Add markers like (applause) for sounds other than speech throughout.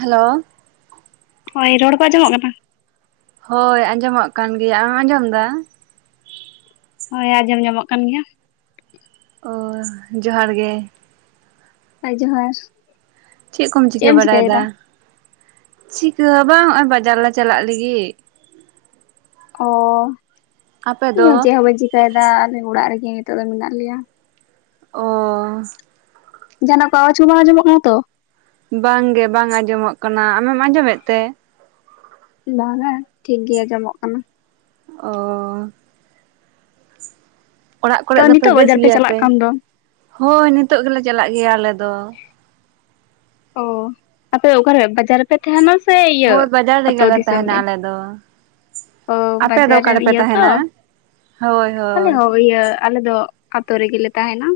Hello ᱦᱚᱭ ᱨᱚᱲ ᱠᱚ ᱟᱸᱡᱚᱢᱚᱜ ᱠᱟᱱᱟ ᱦᱳᱭ ᱟᱸᱡᱚᱢᱚᱜ ᱠᱟᱱ ᱜᱮᱭᱟ ᱟᱢᱮᱢ ᱟᱸᱡᱚᱢ ᱫᱟ ᱦᱳᱭ ᱟᱸᱡᱚᱢ ᱧᱟᱢᱚᱜ ᱠᱟᱱ ᱜᱮᱭᱟ᱾ ᱳ ᱡᱚᱦᱟᱨ ᱜᱮ᱾ ᱦᱳᱭ ᱡᱚᱦᱟᱨ᱾ ᱪᱮᱫ ᱠᱚᱢ ᱪᱤᱠᱟᱹ ᱮᱢ ᱵᱟᱲᱟᱭ ᱪᱤᱠᱟᱹᱭᱮᱫᱟ ᱫᱟ ᱪᱤᱠᱟ. ᱦᱚ ᱵᱟᱝ ᱚᱜᱼᱚᱭ ᱵᱟᱡᱟᱨ ᱞᱮ ᱪᱟᱞᱟᱜ ᱞᱟᱹᱜᱤᱫ ᱚ ᱟᱯᱮ ᱤᱧ ᱫᱚ ᱦᱚᱸ ᱪᱮᱫ ᱦᱚᱸ ᱵᱟᱹᱧ ᱪᱤᱠᱟᱭᱮᱫᱟ ᱟᱞᱮ ᱚᱲᱟᱜ ᱨᱮᱜᱮ ᱱᱤᱛᱚᱜ ᱫᱚ ᱢᱮᱱᱟᱜ ᱞᱮᱭᱟ᱾ ᱚ ᱡᱟᱦᱟᱱᱟᱜ ᱚᱝᱠᱟ ᱟᱣᱟᱡ ᱠᱚ ᱵᱟᱝ ᱟᱸᱡᱟᱢᱚᱜ ᱠᱟᱱᱟ ᱛᱚ ᱵᱟᱝ ᱜᱮ ᱵᱟᱝ ᱟᱸᱡᱚᱢᱚᱜ ᱠᱟᱱᱟ ᱟᱢᱮᱢ ᱟᱸᱡᱚᱢᱮᱫ ᱛᱮ ᱵᱟᱝ ᱟ ᱴᱷᱤᱠ ᱜᱮ ᱟᱸᱡᱚᱢᱚᱜ ᱠᱟᱱᱟ᱾ ᱚ ᱚᱲᱟᱜ ᱠᱚᱨᱮ ᱛᱚ ᱫᱚᱯᱮ ᱱᱤᱛᱚᱜ ᱵᱮᱥ ᱵᱟᱡᱟᱨ ᱜᱮᱭᱟ ᱪᱟᱞᱟᱜ ᱯᱮ ᱠᱟᱱ ᱫᱚ ᱦᱳᱭ ᱱᱤᱛᱚᱜ ᱜᱮᱞᱮ ᱪᱟᱞᱟᱜ ᱜᱮᱭᱟ ᱟᱞᱮ ᱫᱚ ᱚ ᱟᱯᱮ ᱚᱠᱟᱨᱮ ᱵᱟᱡᱟᱨ ᱯᱮ ᱛᱟᱦᱮᱱᱟ ᱥᱮ ᱤᱭᱟᱹ ᱦᱳᱭ ᱵᱟᱡᱟᱨ ᱟᱛᱳ ᱨᱮᱜᱮᱞᱮ ᱫᱤᱥᱚᱢ ᱛᱟᱦᱮᱱᱟ ᱨᱮ ᱟᱞᱮ ᱫᱚ ᱳ ᱟᱯᱮ ᱫᱚ ᱵᱟᱡᱟᱨ ᱚᱠᱟ ᱨᱮᱱ ᱨᱮᱯᱮ ᱤᱭᱟᱹ ᱛᱚ ᱛᱟᱦᱮᱱᱟ ᱦᱳᱭ ᱟᱞᱮ ᱦᱳᱭ ᱦᱚ ᱤᱭᱟᱹ ᱟᱞᱮ ᱫᱚ ᱟᱛᱳ ᱨᱮᱜᱮ ᱞᱮ ᱛᱟᱦᱮᱱᱟ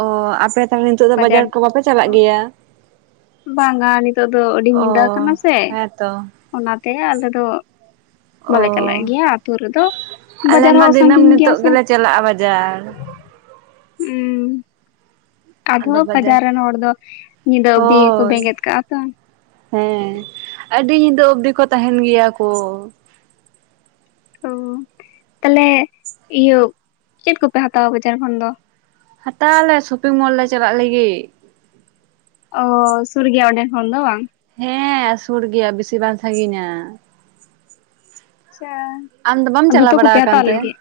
ᱚ ᱟᱯᱮ ᱛᱟᱦᱚᱞᱮ ᱱᱤᱛᱚᱜ ᱫᱚ ᱵᱟᱡᱟᱨ ᱠᱚ ᱵᱟᱯᱮ ᱪᱟᱞᱟᱜ ᱜᱮᱭᱟ? ᱵᱟᱝ ᱟ ᱱᱤᱛᱚᱜ ᱫᱚ ᱟᱹᱰᱤ ᱚ ᱧᱤᱫᱟᱹ ᱟᱠᱟᱱᱟ ᱥᱮ ᱦᱮᱸᱛᱚ ᱚᱱᱟᱛᱮ ᱟᱞᱮ ᱫᱚ ᱵᱟᱞᱮ ᱪᱟᱞᱟᱜ ᱜᱮᱭᱟ ᱟᱛᱩ ᱨᱮ ᱫᱚ ᱟᱞᱮᱢᱟ ᱫᱤᱱᱟᱹᱢ ᱱᱤᱛᱳᱜ ᱜᱮᱞᱮ ᱪᱟᱞᱟᱜᱼᱟ ᱵᱟᱡᱟᱨ ᱦᱩᱸ ᱟᱫᱚ ᱵᱟᱡᱟᱨ ᱨᱮᱱ ᱦᱚᱲ ᱫᱚ ᱧᱤᱫᱟᱹ ᱚᱵᱫᱤ ᱜᱮ ᱠᱚ ᱦᱳᱭ ᱵᱮᱸᱜᱮᱫ ᱠᱟᱜᱼᱟ ᱛᱚ ᱦᱮᱸ ᱟᱹᱰᱤ ᱧᱤᱫᱟᱹ ᱚᱵᱽᱫᱤ ᱠᱚ ᱛᱟᱦᱮᱱ ᱜᱮᱭᱟ ᱠᱚ ᱚ ᱛᱟᱦᱚᱞᱮ ᱤᱭᱟᱹ ᱪᱮᱫ ᱠᱚᱯᱮ ᱦᱟᱛᱟᱣᱟ ᱵᱟᱡᱟᱨ ᱠᱷᱚᱱ ᱫᱚ? ᱦᱟᱛᱟᱣᱟᱞᱮ ᱥᱚᱯᱤᱝ ᱢᱚᱞ ᱞᱮ ᱪᱟᱞᱟᱜ ᱞᱟᱹᱜᱤᱫ ᱚ ᱥᱩᱨ ᱜᱮᱭᱟ ᱚᱸᱰᱮ ᱠᱷᱚᱱ ᱫᱚ ᱵᱟᱝ? ᱦᱮᱸ ᱥᱩᱨ ᱜᱮᱭᱟ ᱵᱤᱥᱤ ᱵᱟᱝ ᱥᱟᱹᱜᱤᱧᱟ ᱟᱪᱪᱷᱟ ᱟᱢ ᱫᱚ ᱵᱟᱢ ᱪᱟᱞᱟᱣ ᱫᱚᱛᱚ ᱵᱟᱲᱟ ᱠᱚᱯᱮ ᱠᱟᱱ ᱦᱟᱛᱟᱣ ᱛᱮ ᱞᱟᱹᱜᱤᱫ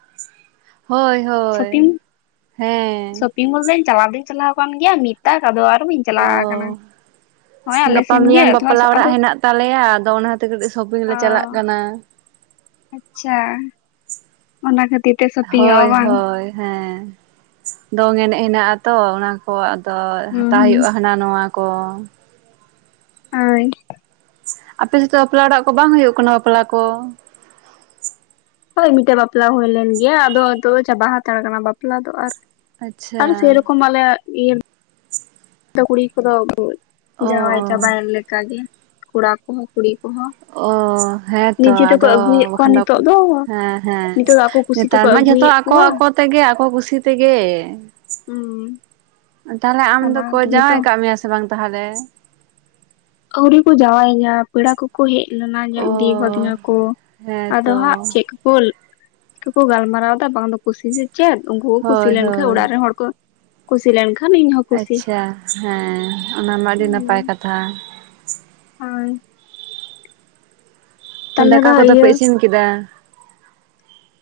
ᱦᱳᱭ ᱦᱳᱭ ᱦᱮᱸ᱾ ᱤᱧ ᱢᱟ ᱵᱟ. ᱧ ᱪᱟᱞᱟᱣ ᱫᱚᱧ ᱪᱟᱞᱟᱣ ᱠᱟᱱ ᱜᱮᱭᱟ ᱢᱤᱫ ᱫᱷᱟᱣ ᱟᱫᱚ ᱟᱨ ᱵᱟᱹᱧ ᱚ ᱪᱟᱞᱟᱣ ᱠᱟᱱᱟ ᱜᱟᱯᱟ ᱢᱮᱭᱟᱝ ᱵᱟᱯᱞᱟ ᱚᱲᱟᱜ ᱦᱮᱱᱟᱜ ᱛᱟᱞᱮᱭᱟ᱾ ᱟᱫᱚ ᱚᱱᱟᱛᱮ ᱠᱟᱹᱴᱤᱡ ᱥᱚᱯᱤᱝ ᱞᱮ ᱚ ᱪᱟᱞᱟᱜ ᱠᱟᱱᱟ ᱟᱪᱪᱷᱟ ᱚᱱᱟ ᱠᱷᱟᱹᱛᱤᱨ ᱛᱮ ᱥᱚᱯᱤᱝᱮᱜᱼᱟ ᱦᱳᱭ ᱵᱟᱝ? ᱦᱳᱭ ᱦᱮᱸ ᱫᱚᱝ ᱮᱱᱮᱡ ᱦᱮᱱᱟᱜᱼᱟ ᱛᱚ ᱚᱱᱟ ᱠᱚ ᱟᱫᱚ ᱦᱩᱸ ᱦᱟᱛᱟᱣ ᱦᱩᱸ ᱦᱩᱭᱩᱜᱼᱟ ᱦᱟᱱᱟ ᱱᱟᱣᱟ ᱠᱚ ᱦᱳᱭ᱾ ᱟᱯᱮᱥᱮᱫ ᱫᱚ ᱵᱟᱯᱞᱟ ᱚᱲᱟᱜ ᱠᱚ ᱵᱟᱝ ᱦᱩᱭᱩᱜ ᱠᱟᱱᱟ ᱵᱟᱯᱞᱟ ᱠᱚ। ᱦᱳᱭ ᱢᱤᱫᱴᱮᱡ ᱵᱟᱯᱞᱟ ᱦᱳᱭᱞᱮᱱ ᱜᱮ ᱟᱫᱚ ᱱᱤᱛᱚᱜ ᱪᱟᱵᱟ ᱦᱟᱛᱟᱲ ᱠᱟᱱᱟ ᱵᱟᱯᱞᱟ ᱫᱚ ᱟᱨ ᱼᱼ ᱟᱨ ᱟᱪᱪᱷᱟ ᱥᱮᱨᱚᱠᱚᱢ ᱟᱞᱮ ᱤᱭᱟᱹ ᱼᱼ ᱟᱫᱚ ᱠᱩᱲᱤ ᱠᱚ ᱫᱚ ᱚ ᱡᱟᱶᱟᱭ ᱪᱟᱵᱟᱭᱮᱱ ᱚ ᱞᱮᱠᱟᱜ ᱜᱮ ᱠᱚᱲᱟ ᱠᱚᱦᱚᱸ ᱠᱩᱲᱤ ᱠᱚᱦᱚᱸ। ᱚ ᱦᱮᱸᱛᱚ ᱱᱤᱡᱮ ᱛᱮᱠᱚ ᱟᱫᱚ ᱟᱹᱜᱩᱭᱮᱫ ᱠᱚᱣᱟ ᱵᱟᱠᱷᱟᱱ ᱫᱚ ᱱᱤᱛᱚᱜ ᱦᱮᱸ ᱦᱮᱸ। ᱱᱤᱛᱚᱜ ᱫᱚ ᱟᱠᱚ ᱠᱩᱥᱤ ᱱᱮᱛᱟᱨ ᱛᱮᱠᱚ ᱢᱟ ᱡᱷᱚᱛᱚ ᱟᱹᱜᱩᱭᱮᱫ ᱟᱠᱚ ᱠᱚᱣᱟ ᱟᱠᱚ ᱛᱮᱜᱮ ᱟᱠᱚ ᱠᱩᱥᱤ ᱛᱮᱜᱮ ᱼᱼ ᱦᱩᱸ ᱛᱟᱦᱚᱞᱮ ᱟᱢ ᱚᱱᱟ ᱫᱚᱠᱚ ᱛᱮᱜᱮ ᱛᱚ ᱡᱟᱶᱟᱭ ᱠᱟᱜ ᱢᱮᱭᱟ ᱥᱮ ᱵᱟᱝ ᱛᱟᱦᱚᱞᱮ? ᱟᱣᱨᱤ ᱠᱚ ᱡᱟᱣᱟᱭᱤᱧᱟ। ᱯᱮᱲᱟ ᱠᱚᱠᱚ ᱦᱮᱡ ᱞᱮᱱᱟ ᱧᱮᱞ ᱚ ᱤᱫᱤ ᱠᱟ. ᱫᱤᱧᱟᱹ ᱠᱚ᱾ ᱟᱫᱚ ᱦᱮᱸᱛᱚ ᱦᱟᱸᱜ ᱪᱮᱫ ᱠᱚ ᱠᱚ ᱼᱼ ᱪᱤᱠᱟᱹ ᱠᱚ ᱜᱟᱞᱢᱟᱨᱟᱣᱟᱫᱟ ᱵᱟᱝ ᱫᱚ ᱠᱩᱥᱤ ᱥᱮ ᱪᱮᱫ ᱩᱱᱠᱩ ᱠᱚ ᱠᱩᱥᱤ ᱦᱳᱭ ᱞᱮᱱᱠᱟᱱ ᱦᱳᱭ ᱚᱲᱟᱜ ᱨᱮᱱ ᱦᱚᱲ ᱠᱚ ᱼᱼ ᱠᱩᱥᱤ ᱞᱮᱱᱠᱷᱟᱱ ᱤᱧ ᱦᱚᱸ ᱟᱪᱪᱷᱟ ᱦᱮᱸ ᱚᱱᱟᱢᱟ ᱟᱹᱰᱤ ᱱᱟᱯᱟᱭ ᱠᱟᱛᱷᱟ᱾ ᱟᱨ (unintelligible) ᱛᱚ ᱛᱟᱦᱚᱞᱮ ᱫᱟᱠᱟ ᱫᱚ ᱠᱚᱫᱚ ᱯᱮ ᱤᱭᱟᱹ ᱤᱥᱤᱱ ᱠᱮᱫᱟ?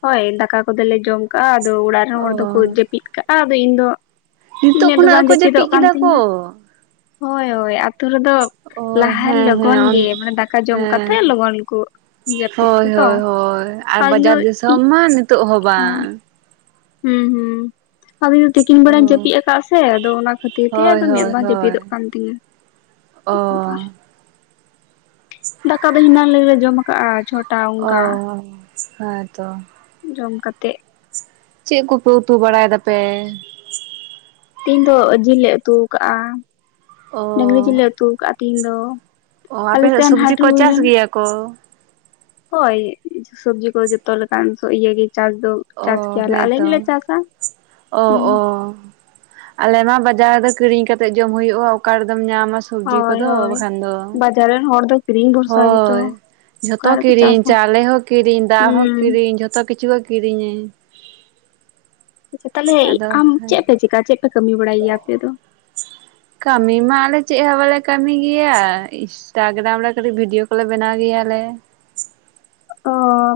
ᱦᱳᱭ ᱫᱟᱠᱟ ᱠᱚᱫᱚᱞᱮ ᱡᱚᱢ ᱠᱟᱜᱼᱟ ᱟᱫᱚ ᱚᱲᱟᱜ ᱨᱮᱱ ᱦᱚᱲ ᱫᱚᱠᱚ ᱚ ᱡᱟᱹᱯᱤᱫ ᱠᱟᱜᱼᱟ᱾ ᱟᱫᱚ ᱤᱧ ᱫᱚ ᱼᱼ ᱱᱤᱛᱚᱜ ᱢᱮᱫ ᱫᱚ ᱠᱷᱚᱱᱟᱜ ᱵᱟᱝ ᱠᱚ ᱡᱟᱹᱯᱤᱫᱚᱜ ᱡᱟᱹᱯᱤᱫ ᱠᱟᱱ ᱠᱮᱫᱟ ᱠᱚ ᱛᱤᱧᱟᱹ। ᱦᱳᱭ ᱦᱳᱭ ᱟᱛᱩ ᱨᱮᱫᱚ ᱚ ᱼᱼ ᱞᱟᱦᱟ ᱦᱮᱸ ᱦᱮᱸ ᱞᱚᱜᱚᱱ ᱜᱮ ᱚᱱᱛᱮ ᱢᱟᱱᱮ ᱫᱟᱠᱟ ᱡᱚᱢ ᱦᱮᱸ ᱠᱟᱛᱮᱜ ᱞᱚᱜᱚᱱ ᱠᱚ ᱼᱼ ᱡᱟᱹᱯᱤᱫᱟ ᱦᱳᱭ ᱛᱚ ᱦᱳᱭ ᱦᱳᱭ ᱟᱨ ᱵᱟᱡᱟᱨ ᱱᱩᱭ ᱤᱭᱟᱹ ᱫᱤᱥᱚᱢ ᱢᱟ ᱱᱤᱛᱚᱜ ᱦᱚᱸ ᱵᱟᱝ। ᱦᱩᱸ ᱦᱩᱸ ᱟᱫᱚᱧ (unintelligible) ᱫᱚ ᱛᱤᱠᱤᱱ ᱚ ᱵᱮᱲᱟᱧ ᱡᱟᱹᱯᱤᱫ ᱟᱠᱟᱫ ᱟ ᱥᱮ ᱟᱫᱚ ᱚᱱᱟ ᱠᱷᱟᱹᱛᱤᱨ ᱛᱮ ᱦᱳᱭ ᱢᱮᱫ ᱵᱟᱝ ᱡᱟᱹᱯᱤᱫᱚᱜ ᱠᱟᱱ ᱛᱤᱧᱟ। ᱚᱻ ᱫᱟᱠᱟ ᱫᱚ ᱦᱮᱱᱟᱝ ᱞᱮᱞᱮ ᱡᱚᱢ ᱟᱠᱟᱜᱼᱟ ᱪᱷᱚᱴᱟ ᱚᱻ ᱚᱱᱠᱟ ᱦᱮᱸ ᱛᱚ। ᱡᱚᱢ ᱠᱟᱛᱮᱜ ᱼᱼ ᱪᱮᱫ ᱠᱚᱯᱮ ᱩᱛᱩ ᱵᱟᱲᱟᱭ ᱫᱟᱯᱮᱻ? ᱛᱮᱦᱤᱧ ᱫᱚ ᱡᱤᱞ ᱞᱮ ᱩᱛᱩ ᱠᱟᱜᱼᱟ᱾ ᱚ ᱰᱟᱹᱟᱝᱨᱤ ᱡᱤᱞ ᱞᱮ ᱩᱛᱩ ᱟᱠᱟᱜᱼᱟ ᱛᱮᱤᱦᱧ ᱫᱚ। ᱚ ᱟᱯᱮ ᱟᱞᱮ ᱥᱮᱫ ᱥᱮᱱ ᱥᱚᱵᱡᱤ ᱦᱟᱴ ᱠᱚ ᱦᱩᱭ ᱪᱟᱥ ᱞᱮᱱᱟ ᱜᱮᱭᱟ ᱠᱚ? ᱦᱳᱭ ᱥᱚᱵᱽᱡᱤ ᱠᱚ ᱡᱚᱛᱚ ᱞᱮᱠᱟᱱ ᱤᱭᱟᱹ ᱜᱮ ᱪᱟᱥ ᱫᱚ। ᱚ ᱪᱟᱥ ᱠᱮᱭᱟᱞᱮ ᱟᱞᱮ ᱦᱮᱸᱛᱚ ᱜᱮᱞᱮ ᱪᱟᱥᱟ। ᱚ ᱦᱩᱸ ᱚ ᱟᱞᱮ ᱢᱟ ᱵᱟᱡᱟᱨ ᱨᱮ ᱠᱤᱨᱤᱧ ᱠᱟᱛᱮ ᱡᱚᱢ ᱦᱩᱭᱩᱜᱼᱟ ᱚᱠᱟ ᱨᱮᱫᱚᱢ ᱧᱟᱢᱟ। ᱥᱚᱵᱡᱤ ᱦᱳᱭ ᱠᱚᱫᱚ ᱦᱳᱭ ᱵᱟᱠᱷᱟᱱ ᱫᱚ᱾ ᱵᱟᱡᱟᱨ ᱨᱮᱱ ᱦᱚᱲ ᱫᱚ ᱠᱤᱨᱤᱧ ᱵᱷᱚᱨᱥᱟ ᱜᱮᱛᱚ ᱦᱳᱭ। ᱚᱠᱟ ᱡᱷᱚᱛᱚ ᱨᱮᱠᱚ ᱠᱤᱨᱤᱧ ᱪᱟᱥᱟ ᱪᱟᱣᱞᱮ ᱦᱚᱸ ᱠᱤᱨᱤᱧ ᱫᱟᱜ ᱦᱚᱸ ᱦᱩᱸ ᱠᱤᱨᱤᱧ ᱡᱷᱚᱛᱚ ᱠᱤᱪᱷᱩ ᱠᱤᱨᱤᱧᱟ। ᱟᱪᱪᱷᱟ ᱛᱟᱦᱟᱞᱮ ᱟᱫᱚ ᱟᱢ ᱪᱮᱫ ᱯᱮ ᱪᱮᱠᱟ ᱪᱮᱫ ᱯᱮ ᱠᱟᱹᱢᱤ ᱵᱟᱲᱟᱭ ᱜᱮᱭᱟ ᱟᱯᱮ ᱫᱚ? ᱠᱟᱹᱢᱤ ᱢᱟ ᱟᱞᱮ ᱪᱮᱫ ᱦᱚᱸ ᱵᱟᱞᱮ ᱠᱟᱹᱢᱤ ᱜᱮᱭᱟ ᱤᱱᱥᱴᱟᱜᱨᱟᱢ ᱨᱮ ᱠᱟᱹᱴᱤᱡ ᱵᱷᱤᱰᱤᱭᱳ ᱠᱚᱞᱮ ᱵᱮᱱᱟᱣ ᱜᱮᱭᱟᱞᱮ। ᱚ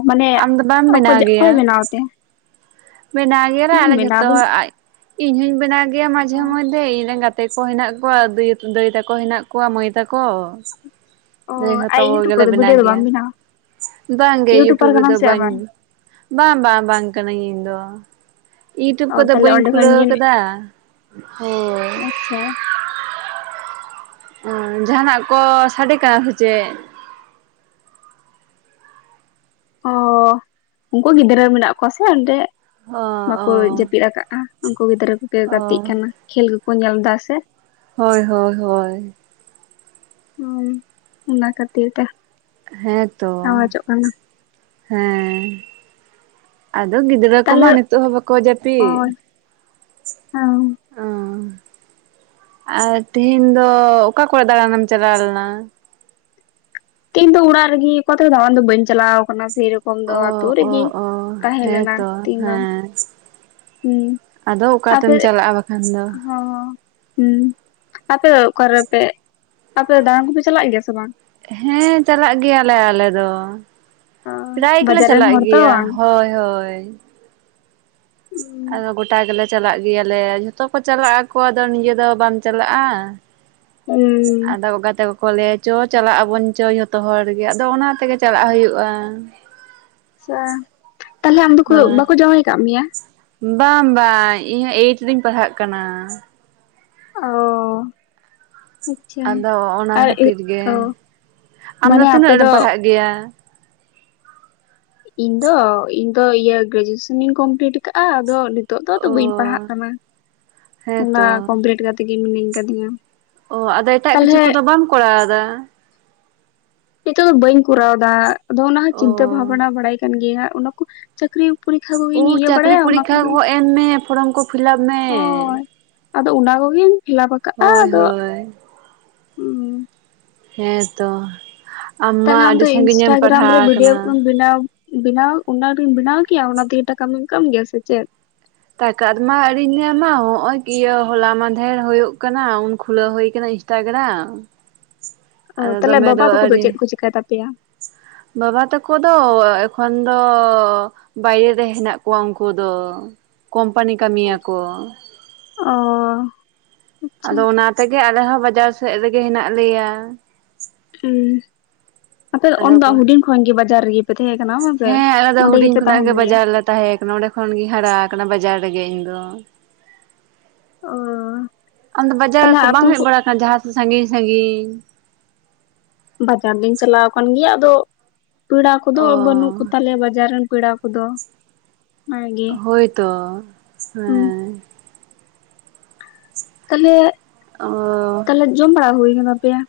ᱢᱟᱱᱮ ᱟᱢ ᱫᱚ ᱵᱟᱢ ᱚᱠᱚᱭ ᱵᱮᱱᱟᱣ ᱚᱠᱚᱭ ᱜᱮᱭᱟ? ᱵᱮᱱᱟᱣ ᱛᱮ ᱵᱮᱱᱟᱣ ᱜᱮᱭᱟᱞᱮ ᱤᱧ ᱟᱞᱮ ᱵᱮᱱᱟᱣ ᱡᱷᱚᱛᱚ ᱫᱟᱹᱧ ᱦᱚᱲ᱾ ᱟ ᱤᱧ ᱦᱚᱧ ᱵᱮᱱᱟᱣ ᱜᱮᱭᱟ ᱢᱟᱡᱷᱮ ᱢᱚᱫᱽᱫᱷᱮ ᱤᱧ ᱨᱮᱱ ᱜᱟᱛᱮ ᱠᱚ ᱦᱮᱱᱟᱜ ᱠᱚᱣᱟ ᱫᱟᱹᱭ ᱫᱟᱹᱭ ᱛᱟᱠᱚ ᱦᱮᱱᱟᱜ ᱼᱼ ᱠᱚᱣᱟ ᱠᱚᱣᱟ ᱢᱟᱹᱭ ᱛᱟᱠᱚ। ᱴᱷᱤᱠ (inaudible) ᱟᱞᱮ ᱡᱷᱚᱛᱚ ᱦᱚᱲ ᱜᱮᱞᱮ ᱵᱱᱟᱭᱟ᱾ ᱵᱟᱝᱜᱮ ᱤᱭᱩᱴᱩᱵᱽ ᱴᱩ ᱤᱭᱩᱴᱩᱵᱟᱨ (unintelligible) ᱠᱟᱱᱟᱢ ᱨᱮᱫᱚ ᱥᱮ ᱟᱵᱟᱨ ᱵᱟᱹᱧ ᱵᱟᱝ ᱵᱟᱝ ᱵᱟᱝ ᱠᱟᱹᱱᱟᱹᱧ ᱤᱧ ᱫᱚ। ᱤᱭᱩᱴᱩᱵᱽ ᱚ ᱠᱚᱫᱚ ᱛᱟᱦᱚᱞᱮ ᱵᱟᱹᱧ ᱚᱸᱰᱮ ᱠᱷᱚᱱ ᱠᱷᱩᱞᱟᱹᱣ ᱜᱮ ᱟᱠᱟᱫᱟ ᱦᱳᱭ। ᱟᱪᱪᱷᱟ ᱚ ᱡᱟᱦᱟᱱᱟᱜ ᱠᱚ ᱥᱟᱰᱮ ᱠᱟᱱᱟ ᱥᱮ ᱪᱮᱫ? ᱚᱻ ᱩᱱᱠᱩ ᱜᱤᱫᱽᱨᱟᱹ ᱢᱮᱱᱟᱜ ᱠᱚᱣᱟ ᱥᱮ ᱚᱸᱰᱮ ᱚ ᱚ ᱵᱟᱠᱚ ᱡᱟᱹᱯᱤᱫ ᱟᱠᱟᱫᱼᱟ। ᱩᱱᱠᱩ ᱜᱤᱫᱽᱨᱟᱹ ᱠᱚᱜᱮ ᱚ ᱜᱟᱛᱮᱜ ᱠᱟᱱᱟ। ᱠᱷᱮᱞ ᱠᱚᱠᱚ ᱧᱮᱞ ᱮᱫᱟ ᱥᱮ᱾ ᱦᱳᱭ ᱦᱳᱭ ᱦᱳᱭ ᱦᱩᱸᱻ ᱚᱱᱟ ᱠᱷᱟᱹᱛᱤᱨ ᱛᱮ। ᱦᱮᱸ ᱛᱚ ᱟᱣᱟᱡᱚᱜ ᱠᱟᱱᱟ ᱦᱮᱸ ᱟᱫᱚ ᱜᱤ ᱜᱤᱫᱽᱨᱟᱹ ᱠᱚ ᱢᱟ ᱛᱟᱦᱚᱞᱮ ᱱᱤᱛ ᱦᱚ ᱵᱟᱠᱚ ᱡᱟᱯᱤ ᱚ ᱦᱮᱸ ᱚ ᱟᱨ ᱛᱮᱦᱮᱧ ᱫᱚ ᱚᱠᱟ ᱠᱚᱨᱮ ᱫᱟᱬᱟᱱᱮᱢ ᱪᱟᱞᱟᱣ ᱞᱮᱱᱟ ᱛᱤᱦᱤᱧ ᱫᱚ ᱚᱲᱟᱜ ᱨᱮᱜᱮ ᱠᱚᱛᱷᱮ ᱫᱟᱲᱟᱱ ᱫᱚ ᱵᱟᱹᱧ ᱪᱟᱞᱟᱣ ᱟᱠᱟᱱᱟ ᱥᱮᱨᱯ ᱛ ᱠᱚᱢ ᱫᱚ ᱚ ᱟᱛᱳ ᱚ ᱨᱮᱜᱮ ᱚ ᱛᱟᱦᱮᱸ ᱞᱮᱱᱟ ᱦᱮᱸᱛᱚ ᱛᱤᱱ ᱫᱚ ᱦᱮᱸ ᱦᱩᱸ ᱟᱫᱚ ᱚᱠᱟᱛᱮᱢ ᱪᱟᱞᱟᱜᱼᱟ ᱵᱟᱠᱷᱟᱱ ᱫᱚ ᱚᱸ ᱟᱯᱮ ᱚᱠᱟᱨᱮᱯᱮ ᱟᱯᱮ ᱫᱟᱬᱟᱱ ᱠᱚᱯᱮ ᱪᱟᱞᱟᱜ ᱜᱮᱭᱟ ᱥᱮ ᱵᱟᱝ ᱦᱮᱸ ᱪᱟᱞᱟᱜ ᱜᱮᱭᱟᱞᱮ ᱟᱞᱮ ᱫᱚ ᱯᱨᱟᱭ ᱜᱮᱞᱮ ᱵᱟᱡᱟᱨ ᱨᱮᱱ ᱪᱟᱞᱟᱜ ᱦᱚᱲ ᱛᱚ ᱜᱮᱭᱟ ᱵᱟᱝ ᱦᱳᱭ ᱦᱳᱭ᱾ ᱟᱫᱚ ᱜᱚᱴᱟ ᱜᱮᱞᱮ ᱪᱟᱞᱟᱜ ᱜᱮᱭᱟᱞᱮ। ᱡᱷᱚᱛᱚ ᱠᱚ ᱪᱟᱞᱟᱜ ᱟᱠᱚ᱾ ᱟᱫᱚ ᱱᱤᱡᱮ ᱫᱚ ᱵᱟᱢ ᱪᱟᱞᱟᱜᱼᱟ? (unintelligible) ᱟᱫᱚ ᱜᱟᱛᱮ ᱠᱚᱠᱚ ᱞᱟᱹᱭᱟ ᱪᱚ ᱪᱟᱞᱟᱜ ᱟᱵᱚᱱ ᱪᱚ ᱡᱷᱚᱛᱚ ᱦᱚᱲ ᱜᱮ ᱟᱫᱚ ᱚᱱᱟ ᱛᱮᱜᱮ ᱪᱟᱞᱟᱜ ᱦᱩᱭᱩᱜᱼᱟ (unintelligible) ᱛᱟᱦᱚᱞᱮ ᱟᱢ ᱫᱚᱠᱚ ᱵᱟᱠᱚ ᱦᱮᱸ ᱡᱟᱶᱟᱭ ᱟᱠᱟᱫ ᱢᱮᱭᱟ ᱵᱟᱝ ᱵᱟᱝ ᱤᱧᱚᱸ ᱮᱭᱤᱴ ᱨᱮᱤᱧ ᱯᱟᱲᱦᱟᱜ ᱠᱟᱱᱟ ᱚᱻ ᱟᱪᱪᱷᱟ ᱟᱫᱚ ᱚᱱᱟ ᱟᱨ ᱠᱷᱟᱹᱛᱤᱨ (unintelligible) ᱜᱮ ᱚ ᱟᱢ ᱢᱟᱱᱮ ᱟᱯᱮ ᱛᱤᱱᱟᱹᱜ ᱨᱮᱢ ᱫᱚ ᱯᱟᱲᱦᱟᱜ ᱜᱮᱭᱟ ᱤᱧ ᱫᱚ ᱤᱧ ᱫᱚ ᱤᱭᱟᱹ ᱜᱨᱮᱡᱩᱭᱮᱥᱚᱱᱤᱧ ᱠᱚᱢᱯᱞᱤᱴ ᱟᱠᱟᱫᱟᱼᱟ ᱟᱫᱚ ᱱᱤᱛᱚᱜ ᱫᱚ ᱟᱫᱚ ᱚ ᱵᱟᱹᱧ ᱯᱟᱲᱦᱟᱜ ᱠᱟᱱᱟ ᱚᱱᱟ ᱦᱮᱸᱛᱚ ᱠᱚᱢᱯᱞᱤᱴ ᱠᱟᱛᱮ ᱜᱮ ᱢᱤᱱᱟᱹᱧ ᱟᱠᱟᱫᱤᱧᱟ ᱳᱻ ᱟᱫᱚ ᱮᱴᱟᱜ ᱠᱤᱪᱷᱩ ᱠᱚᱫᱚ ᱵᱟᱢ ᱠᱚᱨᱟᱣᱫᱟ ᱱᱤᱛᱚᱜ ᱫᱚ ᱵᱟᱹᱧ ᱠᱚᱨᱟᱣ ᱫᱟ ᱟᱫᱚ ᱚᱱᱟ ᱦᱚᱸ ᱚ ᱪᱤᱱᱛᱟᱹ ᱵᱷᱟᱵᱱᱟ ᱵᱟᱲᱟᱭ ᱠᱟᱱ ᱜᱮᱭᱟ (unintelligible) ᱪᱟᱹᱠᱨᱤ ᱯᱚᱨᱤᱠᱷᱟ ᱳ ᱠᱚᱜᱤᱧ ᱤᱭᱟᱹ ᱪᱟᱹᱠᱨᱤ ᱵᱟᱲᱟᱭᱟ ᱚᱱᱟ ᱯᱚᱨᱤᱠᱠᱷᱟ ᱠᱚᱜᱮ ᱠᱚ ᱮᱢ ᱢᱮ ᱯᱷᱚᱨᱚᱢ ᱠᱚ ᱯᱷᱤᱞᱟᱯ ᱢᱮ ᱦᱳᱭ ᱟᱫᱚ ᱚᱱᱟ ᱠᱚᱜᱤᱧ ᱯᱷᱤᱞᱟᱯ ᱟᱠᱟᱟᱜᱼᱟ ᱦᱳᱭ ᱟᱫᱚ ᱦᱳᱭ ᱦᱸ (unintelligible) ᱦᱮᱸᱛᱚ ᱛᱟᱦᱚᱞᱮ ᱟᱢᱫᱚ ᱤᱱᱥᱴᱟᱜᱨᱟᱢ ᱨᱮ ᱵᱷᱤᱰᱭᱳ ᱠᱚᱢ ᱵᱮᱱᱟᱣ ᱵᱮᱱᱟᱣ ᱚᱱᱟ ᱵᱮᱱᱟᱣ ᱠᱮᱭᱟ ᱚᱱᱟᱛᱮᱜᱮ ᱴᱟᱠᱟ ᱤᱱᱠᱟᱢ ᱜᱮᱭᱟ ᱥᱮ ᱪᱮᱫ ᱴᱟᱠᱟᱫ ᱢᱟ ᱟᱣᱨᱤᱧ ᱧᱟᱢᱟ ᱦᱚᱜ ᱚᱚᱭ ᱤᱭᱟᱹ ᱦᱚᱞᱟ ᱢᱟᱫᱷᱮᱨ ᱦᱩᱭᱩᱜ ᱠᱟᱱᱟ ᱩᱱ ᱠᱷᱩᱞᱟᱹᱣ ᱦᱩᱭ ᱟᱠᱟᱱᱟ ᱛᱜᱲᱟ ᱚ ᱛᱟᱦᱚᱞᱮ ᱵᱟᱵᱟ ᱛᱟᱠᱚ ᱫᱚ ᱪᱮᱫ ᱠᱚ ᱪᱤᱠᱟᱭ ᱛᱟᱯᱮᱭᱟ ᱵᱟᱵᱟ ᱛᱟᱠᱚ ᱫᱚ ᱮᱠᱷᱚᱱ ᱫᱚ ᱵᱟᱭᱨᱮ ᱨᱮ ᱦᱮᱱᱟᱜ ᱠᱚᱣᱟ ᱩᱱᱠᱩ ᱫᱚ ᱠᱚᱢᱯᱟᱱᱤ ᱠᱟᱹᱢᱤ ᱭᱟᱠᱚ ᱚᱻᱻ ᱟᱫᱚ ᱚᱱᱟ ᱛᱮᱜᱮ ᱟᱞᱮᱦᱚᱸ ᱵᱟᱡᱟᱨ ᱥᱮᱫ ᱨᱮᱜᱮ ᱦᱮᱱᱟᱜ ᱞᱮᱭᱟ ᱟᱩᱸ ᱟᱯᱮ ᱩᱱ ᱟᱫᱚ ᱫᱚ ᱠᱚ ᱦᱩᱰᱤᱧ ᱠᱷᱚᱱᱜ ᱜᱮ ᱵᱟᱡᱟᱨ ᱨᱮᱜᱮ ᱯᱮ ᱛᱟᱦᱮᱸ ᱠᱟᱱᱟ ᱦᱚᱸ ᱥᱮ ᱦᱮᱸ ᱟᱞᱮ ᱚᱸᱰᱮ ᱜᱮᱯᱮ ᱛᱟᱦᱮᱱ ᱜᱮᱭᱟ ᱛᱚᱠᱷᱚᱱᱜᱤᱧ ᱦᱟᱨᱟ ᱟᱠᱟᱱᱟ ᱵᱟᱡᱟᱨ ᱨᱮᱜᱮ ᱤᱧ ᱫᱚ ᱚ ᱟᱢᱫᱚ ᱵᱟᱡᱟᱨ ᱛᱟᱦᱚᱞᱮ ᱠᱚ ᱵᱟᱢ ᱟᱛᱳ ᱦᱮᱡ ᱵᱟᱲᱟ ᱠᱟᱱᱟ ᱡᱟᱦᱟᱸ ᱛᱮ ᱥᱟᱺᱜᱤᱧ ᱥᱟᱺᱜᱤᱧ ᱵᱟᱡᱟᱨ ᱫᱚᱧ ᱪᱟᱞᱟᱣ ᱟᱠᱟᱱ ᱜᱮᱭᱟ ᱟᱫᱚ ᱯᱮᱲᱟ ᱠᱚᱫᱚ ᱵᱟᱹᱱᱩᱜ ᱚ ᱠᱚᱛᱟᱞᱮᱭᱟ ᱵᱟᱡᱟᱨ ᱨᱮᱱ ᱯᱮᱲᱟ ᱠᱚᱫᱚ ᱚᱱᱟᱜᱮ ᱦᱳᱭᱛᱚ ᱦᱩᱸ ᱦᱮᱸ ᱛᱟᱞᱮ ᱚᱻ ᱛᱟᱦᱚᱞᱮ ᱡᱚᱢ ᱵᱟᱲᱟ ᱦᱩᱭ ᱟᱯᱮᱭᱟ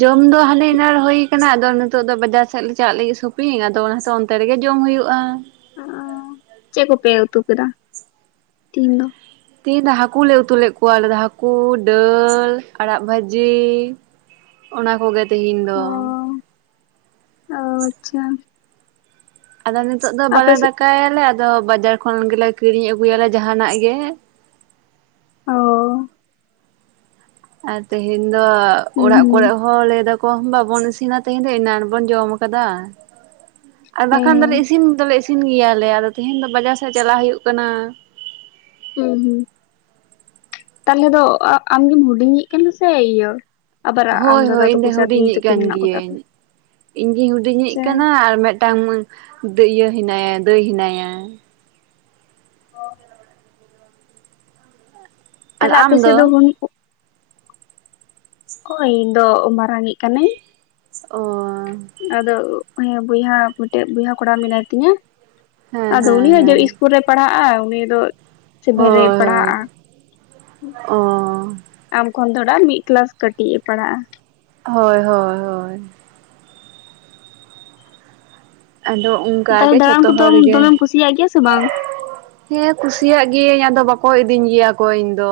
ᱡᱚᱢ ᱫᱚ ᱦᱟᱱᱮ ᱮᱱᱟᱱᱹ ᱨᱮ ᱦᱩᱭ ᱟᱠᱟᱱᱟ ᱟᱫᱚ ᱱᱤᱛᱚᱜ ᱫᱚ ᱵᱟᱡᱟᱨ ᱥᱮᱫ ᱞᱮ ᱪᱟᱞᱟᱜ ᱞᱟᱹᱜᱤᱫ ᱥᱚᱯᱤᱝ ᱟᱫᱚ ᱚᱱᱟ ᱛᱚ ᱚᱱᱛᱮ ᱨᱮᱜᱮ ᱡᱚᱢ ᱦᱩᱭᱩᱜᱼᱟ (unintelligible) ᱪᱮᱫ ᱠᱚᱯᱮ ᱩᱛᱩ ᱠᱮᱫᱟ ᱛᱤᱦᱤᱧ ᱫᱚ ᱛᱮᱦᱤᱧ ᱫᱚ ᱦᱟᱹᱠᱩ ᱞᱮ ᱩᱛᱩ ᱞᱮᱫ ᱠᱚᱣᱟ ᱟᱞᱮ ᱫᱚ ᱦᱟᱹᱠᱩ ᱫᱟᱹᱞ ᱟᱲᱟᱜ ᱵᱷᱟᱹᱡᱤ ᱚᱱᱟ ᱠᱚᱜᱮ ᱛᱮᱦᱮᱧ ᱫᱚ ᱚ ᱚ ᱟᱪᱷᱟ ᱟᱫᱚ ᱱᱤᱛᱚᱜ ᱫᱚ ᱵᱟᱞᱮ ᱥᱮᱫ ᱫᱟᱠᱟᱭᱟᱞᱮ ᱟᱫᱚ ᱵᱟᱡᱟᱨ ᱠᱷᱚᱱ ᱜᱮᱞᱮ ᱠᱤᱨᱤᱧ ᱟᱹᱜᱩᱭᱟᱞᱮ ᱡᱟᱦᱟᱱᱟᱜ ᱜᱮ ᱚᱻ ᱟᱨ ᱛᱮᱦᱮᱧ ᱫᱚ ᱦᱩᱸ ᱚᱲᱟᱜ ᱦᱩᱸ ᱠᱚᱨᱮ ᱦᱚ ᱞᱟᱹᱭ ᱫᱟᱠᱚ ᱵᱟᱵᱚᱱ ᱤᱥᱤᱱᱟ ᱛᱮᱦᱮᱧ ᱫᱚ ᱮᱱᱟᱱ ᱵᱚᱱ ᱡᱚᱢ ᱟᱠᱟᱫᱟ ᱟᱨ ᱦᱮᱸ ᱵᱟᱠᱷᱟᱱ ᱦᱮᱸ ᱫᱚᱮ ᱤᱥᱤᱱ ᱫᱚᱞᱮ ᱤᱥᱤᱱ ᱜᱮᱭᱟᱞᱮ ᱟᱫᱚ ᱛᱮᱦᱮᱧ ᱫᱚ ᱵᱟᱡᱟᱨ ᱥᱮᱫ ᱪᱟᱞᱟᱜ ᱦᱩᱭᱩᱜ ᱠᱟᱱᱟ ᱦᱩᱸ ᱦᱩᱸ ᱛᱟᱦᱚᱞᱮ ᱫᱚ ᱟᱢᱜᱮᱢ ᱦᱩᱰᱤᱧᱤᱡ ᱠᱟᱱᱟ ᱥᱮ ᱤᱭᱟᱹ ᱟᱵᱟᱨ ᱟᱢ ᱦᱳᱭ ᱫᱟᱫᱟ ᱦᱳᱭ ᱤᱧ ᱛᱟᱠᱚ ᱫᱚ ᱥᱮ ᱫᱤᱫᱤ ᱦᱩᱰᱤᱧᱤᱡ ᱛᱟᱠᱚ ᱠᱟᱱ ᱢᱮᱱᱟᱜ ᱠᱚᱛᱟ ᱯᱮ ᱜᱤᱭᱟᱹᱧ᱾ ᱤᱧ ᱜᱤᱧ ᱦᱩᱰᱤᱧᱤᱡ ᱠᱟᱱᱟ ᱟᱨ ᱢᱤᱫᱴᱟᱝ ᱤᱭᱟᱹ ᱦᱮᱱᱟᱭᱟ ᱫᱟᱹᱭ ᱦᱮᱱᱟᱭᱟ (unintelligible) ᱟᱨ ᱛᱟᱞᱮ ᱟᱢ ᱟᱯᱮᱥᱮ ᱫᱚ ᱦᱚᱱ ᱦᱳᱭ ᱤᱧ ᱫᱚ ᱢᱟᱨᱟᱝᱤᱡ ᱠᱟᱹᱱᱟᱹᱧ ᱳᱻᱻ ᱟᱫᱚ ᱦᱮᱸ ᱵᱚᱭᱦᱟ ᱢᱤᱫᱴᱮᱡ ᱵᱚᱭᱦᱟ ᱠᱚᱲᱟ ᱢᱮᱱᱟᱭ ᱛᱤᱧᱟ ᱦᱮᱸ ᱟᱫᱚ ᱩᱱᱤ ᱦᱮᱸ ᱦᱚᱸ ᱡᱮ ᱦᱮᱸ ᱤᱥᱠᱩᱞ ᱨᱮᱭ ᱯᱟᱲᱦᱟᱜᱼᱟ ᱩᱱᱤ ᱫᱚ ᱥᱮᱵᱷᱮᱱ ᱨᱮᱭ ᱦᱳᱭ ᱦᱳᱭ ᱯᱟᱲᱦᱟᱜᱼᱟ ᱚ ᱟᱢ ᱠᱷᱚᱱ ᱛᱷᱚᱲᱟ ᱢᱤᱫ ᱠᱞᱟᱥ ᱠᱟᱹᱴᱤᱡ ᱮ ᱯᱟᱲᱦᱟᱜᱼᱟ ᱦᱳᱭ ᱦᱳᱭ ᱦᱳᱭ ᱟᱫᱚ ᱚᱱᱠᱟ ᱛᱟᱦᱚᱞᱮ ᱜᱮ ᱫᱟᱬᱟᱱ ᱡᱷᱚᱛᱚ ᱠᱚᱫᱚ ᱦᱚᱲ ᱜᱮ ᱫᱚᱢᱮᱢ ᱠᱩᱥᱤᱭᱟᱜ ᱜᱮᱭᱟ ᱥᱮ ᱵᱟᱝ ᱦᱮᱸ ᱠᱩᱥᱤᱭᱟᱜ ᱜᱤᱭᱟᱹᱧ ᱟᱫᱚ ᱵᱟᱠᱚ ᱤᱫᱤᱧ ᱜᱮᱭᱟ ᱠᱚ ᱤᱧ ᱫᱚ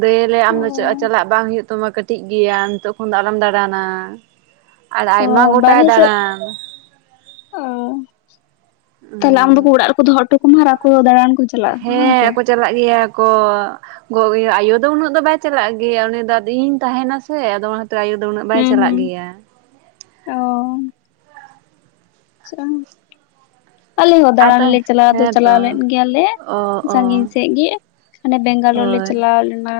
ᱫᱟᱹᱭ ᱮ ᱞᱟᱹᱭᱟ ᱟᱢ ᱫᱚ ᱪᱟᱞᱟᱜ ᱵᱟᱝ ᱦᱩᱭᱩᱜ ᱛᱟᱢᱟ ᱠᱟᱹᱴᱤᱡ ᱜᱮᱭᱟᱢ ᱱᱤᱛᱚᱜ ᱠᱷᱚᱱ ᱫᱚ ᱟᱞᱚᱢ ᱫᱟᱬᱟᱱᱟ ᱟᱨ ᱟᱭᱢᱟ ᱜᱚᱴᱟᱭ ᱫᱟᱬᱟᱱ ᱩᱸᱻ ᱛᱟᱦᱞᱮ ᱟᱢ ᱫᱚ ᱚᱲᱟᱜ ᱨᱮᱠᱚ ᱫᱚᱦᱚ ᱦᱚᱴᱚ ᱠᱟᱢᱟ ᱟᱨ ᱟᱠᱚ ᱫᱟᱬᱟᱱ ᱠᱚ ᱪᱟᱼᱼ ᱪᱟᱞᱟᱜᱼᱟ ᱠᱚ ᱦᱮᱸ ᱥᱮ ᱪᱟᱞᱟᱜ ᱜᱮᱭᱟᱻ ᱠᱚ (unintelligible) ᱟᱭᱳ ᱫᱚ ᱩᱱᱟᱹᱜ ᱫᱚ ᱵᱟᱭ ᱪᱟᱞᱟᱜ ᱜᱮᱭᱟ ᱩᱱᱤ ᱫᱟ ᱟᱫᱚ ᱤᱧ ᱛᱟᱦᱮᱱᱟ ᱥᱮ ᱟᱫᱚ ᱚᱱᱟ ᱛᱚ ᱟᱭᱳ ᱫᱚ ᱩᱱᱟᱹᱜ ᱵᱟᱭ ᱦᱩᱸ ᱪᱟᱞᱟᱜ ᱦᱩᱸ ᱜᱮᱭᱟ ᱟᱪᱷᱟ ᱟᱞᱮ ᱦᱚᱸ ᱫᱟᱬᱟᱱ ᱟᱫᱚ ᱞᱮ ᱪᱟᱞᱟᱣ ᱫᱚ ᱪᱟᱞᱟᱣ ᱦᱮᱸᱛᱚ ᱞᱮᱱ ᱜᱮᱭᱟᱞᱮ ᱚ ᱚ ᱥᱟᱺᱜᱤᱧ ᱥᱮᱫ ᱜᱮ ᱚᱱᱮ ᱵᱮᱝᱜᱟᱞᱳᱨ ᱞᱮ ᱦᱳᱭ ᱪᱟᱞᱟᱣ ᱞᱮᱱᱟ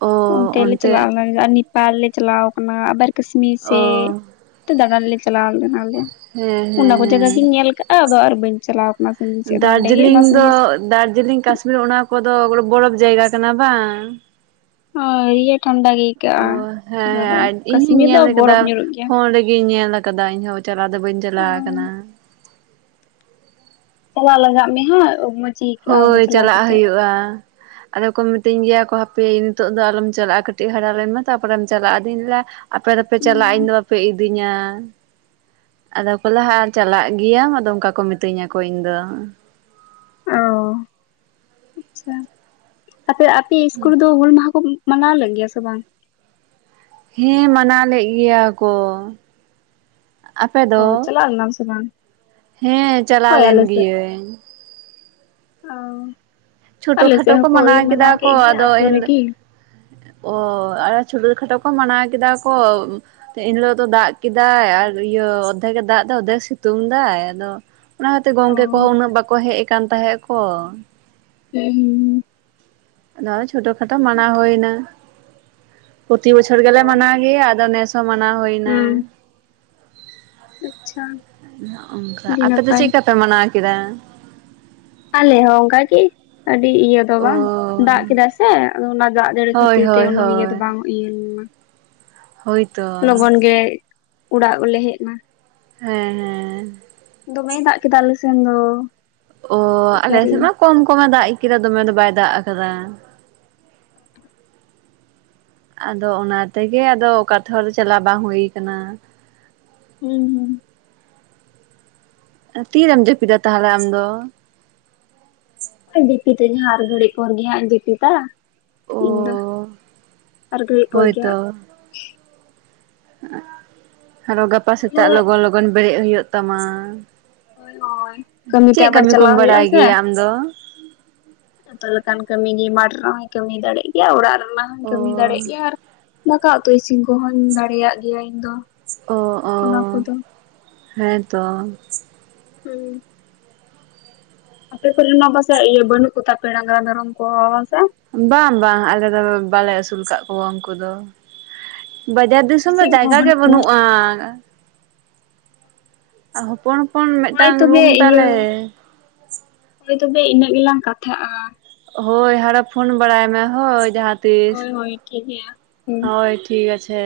ᱚ ᱚᱱᱛᱮ ᱞᱮ ᱪᱟᱞᱟᱣ ᱠᱟᱱᱟ ᱱᱮᱯᱟᱞ ᱞᱮ ᱪᱟᱞᱟᱣ ᱟᱠᱟᱱᱟ ᱟᱵᱟᱨ ᱠᱟᱹᱥᱢᱤᱨ ᱚ ᱥᱮᱫᱼᱼ ᱛᱚ ᱫᱟᱬᱟᱱ ᱞᱮ ᱪᱟᱞᱟᱣ ᱞᱮᱱᱟ ᱞᱮ ᱦᱮᱸ ᱦᱮᱸ ᱚᱱᱟ ᱠᱚ ᱡᱟᱭᱜᱟ ᱜᱤᱧ ᱦᱮᱸ ᱧᱮᱞ ᱠᱟᱜᱼᱟ ᱟᱫᱚ ᱟᱨ ᱵᱟᱹᱧ ᱪᱟᱞᱟᱣ ᱟᱠᱼᱼ ᱚᱱᱟ ᱥᱟᱹᱜᱤᱧ ᱥᱮᱡ (unintelligible) ᱜᱮ ᱫᱟᱨᱡᱤᱞᱤᱝ ᱚᱱᱟ ᱫᱚ ᱥᱟᱹᱜᱤᱧ ᱫᱟᱨᱡᱤᱞᱤᱝ ᱠᱟᱥᱢᱤᱨ ᱚᱱᱟ ᱠᱚᱫᱚ ᱵᱚᱨᱚᱯ ᱡᱟᱭᱜᱟ ᱠᱟᱱᱟ ᱵᱟᱝ (unintelligible) ᱴᱷᱟᱱᱰᱟ ᱜᱮ ᱟᱹᱭᱠᱟᱹᱜᱼᱟ ᱚ ᱡᱟᱭᱜᱟ ᱫᱚ ᱦᱮᱸ ᱤᱧ ᱦᱩᱧ ᱠᱟᱥᱢᱤᱨ ᱫᱚ ᱧᱮᱞ ᱟᱠᱟᱫᱟ ᱵᱚᱨᱚᱯ ᱧᱩᱨᱩᱜ ᱜᱮᱭᱟ ᱯᱷᱳᱱ ᱨᱮᱜᱮᱧ ᱧᱮᱞ ᱟᱠᱟᱫᱟ ᱟᱠᱟᱫᱟ ᱤᱧ ᱦᱚᱸ ᱪᱟᱞᱟᱣ ᱫᱚ ᱵᱟᱹᱧ ᱪᱟᱞᱟᱣ ᱟᱠᱟᱱᱟ ᱪᱟᱞᱟᱜ ᱞᱟᱜᱟᱜ ᱢᱮ ᱦᱮᱸ ᱢᱼᱼ ᱦᱳᱭ ᱪᱟᱞᱟᱜ ᱦᱩᱭᱩᱜᱼᱟ ᱟᱫᱚ ᱠᱚ ᱢᱤᱛᱟᱹᱧ ᱜᱮᱭᱟ ᱠᱚ ᱦᱟᱯᱮ ᱱᱤᱛᱚᱜ ᱫᱚ ᱟᱞᱚᱢ ᱪᱟᱞᱟᱜᱼᱟ ᱠᱟᱹᱴᱤᱡ ᱦᱟᱨᱟ ᱞᱮᱱᱢᱟ ᱛᱟᱯᱚᱨᱮᱢ ᱪᱟᱞᱟᱜᱼᱟ ᱟᱫᱚᱧ (unintelligible) ᱟᱯᱮ ᱫᱚᱯᱮ ᱪᱟᱞᱟᱜᱼᱟ ᱤᱧ ᱫᱚ ᱵᱟᱯᱮ ᱤᱫᱤᱧᱟ ᱟᱫᱚ ᱠᱚ ᱞᱟᱦᱟᱜᱼᱟ ᱪᱟᱞᱟᱜ ᱜᱮᱭᱟᱢ ᱟᱫᱚ ᱚᱱᱠᱟ ᱠᱚ ᱢᱤᱛᱟᱹᱧᱟ ᱠᱚ ᱤᱧ ᱫᱚ ᱚ ᱟᱪᱷᱟ ᱟᱯᱮ ᱟᱯᱮᱭᱟᱜ ᱤᱥᱠᱩᱞ ᱨᱮᱫᱚ ᱦᱩᱞ ᱢᱟᱦᱟᱸ ᱠᱚ ᱢᱟᱱᱟᱣ ᱞᱮᱜᱼᱜᱮᱭᱟ ᱥᱮ ᱵᱟᱝ ᱦᱮᱸ ᱢᱟᱱᱟᱣ ᱞᱮᱜ ᱜᱮᱭᱟ ᱠᱚ ᱟᱯᱮ ᱚᱻ ᱫᱚ ᱪᱟᱞᱟᱜ ᱞᱮᱱᱟ ᱥᱮ ᱵᱟᱝ ᱦᱮᱸ ᱪᱟᱞᱟᱣ ᱦᱳᱭ ᱞᱮᱱ ᱟᱞᱮ ᱜᱤᱭᱟᱹᱧ ᱚᱸᱻ ᱪᱷᱩᱴᱩ ᱠᱷᱟᱴᱚ ᱠᱚ ᱢᱟᱱᱟᱣ ᱠᱮᱫᱟ ᱠᱚ ᱜᱮᱭᱟ ᱟᱫᱚ ᱟᱛᱳ ᱮᱱᱼᱼ ᱨᱮᱜᱮ ᱚᱻ ᱟᱨ ᱪᱷᱩᱴᱩ ᱠᱷᱟᱴᱚ ᱠᱚ ᱢᱟᱱᱟᱣ ᱠᱮᱫᱟ ᱠᱚ ᱮᱱ ᱦᱤᱞᱚᱜ ᱫᱚ ᱫᱟᱜ ᱠᱮᱫᱟᱭ ᱟᱨ ᱤᱭᱟᱹ ᱚᱫᱷᱮᱠ ᱮ ᱫᱟᱜ ᱮᱫᱟ ᱚᱫᱷᱮ ᱥᱤᱛᱩᱝ ᱮᱫᱟᱭ ᱟᱫᱚ ᱚᱱᱟ ᱠᱷᱟᱹᱛᱤᱨ ᱚ ᱜᱚᱝᱠᱮ ᱠᱚᱦᱚᱸ ᱩᱱᱟᱹᱜ ᱵᱟᱠᱚ ᱦᱮᱡ ᱟᱠᱟᱱ ᱛᱟᱦᱮᱸᱜ ᱠᱚ ᱦᱩᱸᱻᱻ ᱱᱚᱜᱼᱚᱭ ᱪᱷᱚᱴᱚ ᱠᱷᱟᱴᱚ ᱢᱟᱱᱟᱣ ᱦᱩᱭ ᱮᱱᱟ ᱯᱨᱚᱛᱤ ᱵᱚᱪᱷᱚᱨ ᱜᱮᱞᱮ ᱚ ᱢᱟᱱᱟᱣ ᱜᱮᱭᱟ ᱟᱫᱚ ᱱᱮᱥ ᱢᱟᱱᱟᱣ ᱦᱩᱭᱱᱟ ᱦᱩᱸ ᱟᱪᱪᱷᱟ (unintelligible) ᱚᱝᱠᱟ ᱟᱹᱰᱤ ᱟᱯᱮ ᱫᱚ ᱱᱟᱯᱟᱭ ᱪᱮᱫ ᱞᱮᱠᱟ ᱯᱮ ᱢᱟᱱᱟᱣ ᱠᱮᱫᱟ? ᱟᱞᱮ ᱦᱚᱸ ᱚᱱᱠᱟ ᱜᱤ ᱟᱹᱰᱤ ᱤᱭᱟᱹ ᱛᱚ ᱚ ᱵᱟᱝ ᱫᱟᱜ ᱠᱮᱫᱟᱭ ᱥᱮ ᱟᱫᱚ ᱚᱱᱟ ᱫᱟᱜ ᱡᱟᱹᱲᱤ ᱦᱳᱭ ᱠᱷᱟᱹᱛᱤᱨ ᱛᱮ ᱦᱳᱭ ᱩᱱᱟᱹᱜ ᱤᱭᱟᱹ ᱫᱚ ᱦᱳᱭ ᱵᱟᱝ ᱤᱭᱟᱹ ᱞᱮᱱᱟ᱾ ᱦᱳᱭ ᱞᱚᱜᱚᱱ ᱜᱮ ᱩᱲᱟᱜ ᱦᱚᱸᱞᱮ ᱦᱮᱡ ᱮᱱᱟ᱾ ᱦᱮᱸ ᱦᱮᱸ ᱫᱚᱢᱮᱭ ᱫᱟᱜ ᱠᱮᱫᱟ ᱟᱞᱮ ᱥᱮᱱ ᱫᱚ᱾ ᱚ ᱟᱞᱮ ᱮᱠᱵᱟᱨᱮ ᱥᱮᱫ ᱢᱟ ᱠᱚᱢ ᱠᱚᱢᱮ ᱫᱟᱜ ᱠᱤᱫᱟ ᱫᱚᱢᱮ ᱫᱚ ᱵᱟᱭ ᱫᱟᱜ ᱟᱠᱟᱫᱟ ᱾ ᱟᱫᱚ ᱚᱱᱟᱛᱮᱜᱮ ᱟᱫᱚ ᱚᱠᱟ ᱛᱮ ᱦᱚᱸ ᱪᱟᱞᱟᱣ ᱵᱟᱝ ᱦᱩᱭ ᱟᱠᱟᱱᱟ᱾ ᱦᱩᱸ ᱦᱩᱸ ᱛᱤᱨᱮᱢ ᱡᱟᱹᱯᱤᱫᱟ ᱛᱟᱦᱚᱞᱮ ᱟᱢ ᱫᱚ? ᱡᱯᱤᱛᱟᱧ ᱦᱟᱸᱜ ᱦᱟᱨ ᱜᱟᱹᱲᱤᱪ ᱯᱳᱚᱨ ᱜᱮ ᱦᱟᱸᱜ ᱡᱯᱤᱛᱟ ᱾ ᱚ ᱟᱨ ᱜᱷᱟᱹᱲᱤᱡ ᱯᱚᱨ ᱦᱳᱭ ᱜᱮ ᱛᱚ ᱦᱟᱸᱜ ᱟᱫᱚ ᱜᱟᱯᱟ ᱛᱟᱦᱞᱮ ᱥᱮᱛᱟᱜ ᱞᱚᱜᱚᱱ ᱞᱚᱜᱟᱱ ᱞᱚᱜᱚᱱ ᱵᱮᱨᱮᱫ ᱦᱩᱭᱩᱜ ᱛᱟᱢᱟ᱾ ᱦᱳᱭ ᱦᱳᱭ ᱛᱮ ᱪᱮᱫ ᱟᱵᱟᱨ ᱠᱟᱹᱢᱤ ᱠᱚᱢ ᱪᱟᱞᱟᱣ ᱦᱩᱭᱩᱜᱼᱟ ᱵᱟᱲᱟᱭ ᱥᱮ ᱜᱮᱭᱟ ᱟᱢ ᱫᱚ? ᱡᱚᱛᱚ ᱞᱮᱠᱟᱱ ᱠᱟᱹᱢᱤ ᱜᱮ ᱢᱟᱴᱷ ᱨᱮ ᱦᱚᱭ ᱠᱟᱹᱢᱤ ᱫᱟᱲᱮᱮᱜ ᱜᱮᱭᱟ ᱚᱲᱟᱜ ᱨᱮᱱᱟᱜ ᱦᱚᱧ ᱚ ᱠᱟᱹᱢᱤ ᱫᱟᱲᱮᱜ ᱜᱮᱭᱟ ᱟᱨ ᱫᱟᱠᱟ ᱩᱛᱩ ᱤᱥᱤᱱ ᱠᱚᱦᱚᱧ ᱫᱟᱲᱮᱭᱟᱜ ᱜᱮᱭᱟ ᱤᱧ ᱫᱚ᱾ ᱚ ᱚ ᱚᱱᱟ ᱠᱚᱫᱚ ᱦᱮᱸᱛᱚ ᱦᱩᱸ ᱟᱯᱮ ᱠᱚᱨᱮᱱ ᱢᱟ ᱯᱟᱥᱮ ᱤᱭᱟᱹ ᱵᱟᱹᱱᱩᱜ ᱠᱚᱛᱟᱯᱮ ᱰᱟᱝᱨᱟ ᱢᱮᱨᱚᱢ ᱠᱚ ᱵᱟᱝᱥᱮ? ᱵᱟᱝ ᱵᱟᱝ ᱟᱞᱮ ᱫᱚ ᱵᱟᱞᱮ ᱟᱹᱥᱩᱞ ᱠᱟᱜ ᱠᱚᱣᱟ ᱩᱱᱠᱩ ᱫᱚ᱾ ᱵᱟᱡᱟᱨ ᱫᱤᱥᱚᱢ ᱫᱚ ᱥᱤᱢ ᱠᱚᱦᱚᱸ ᱡᱟᱭᱜᱟ ᱜᱮ ᱵᱟᱹᱱᱩᱜ ᱠᱚᱣᱟ ᱵᱟᱱᱩᱜᱼᱟ ᱟᱨ ᱦᱚᱯᱚᱱ ᱯᱚᱱ ᱦᱳᱭ ᱢᱤᱫᱴᱟᱝ ᱛᱚᱵᱮ ᱨᱩᱢ ᱤᱭᱟᱹ ᱛᱟᱞᱮ ᱦᱳᱭ ᱛᱚᱵᱮ ᱤᱱᱟᱹᱜ ᱜᱮᱞᱟᱝ ᱠᱟᱛᱷᱟᱜᱼᱟ᱾ ᱦᱳᱭ ᱦᱟᱨᱚ ᱯᱷᱳᱱ ᱵᱟᱲᱟᱭ ᱢᱮ ᱦᱳᱭ ᱡᱟᱦᱟᱸᱛᱤᱥ ᱦᱳᱭ ᱦᱳᱭ ᱴᱷᱤᱠ ᱜᱮᱭᱟ ᱦᱩᱸ᱾ ᱦᱳᱭ ᱴᱷᱤᱠ ᱟᱪᱷᱮ᱾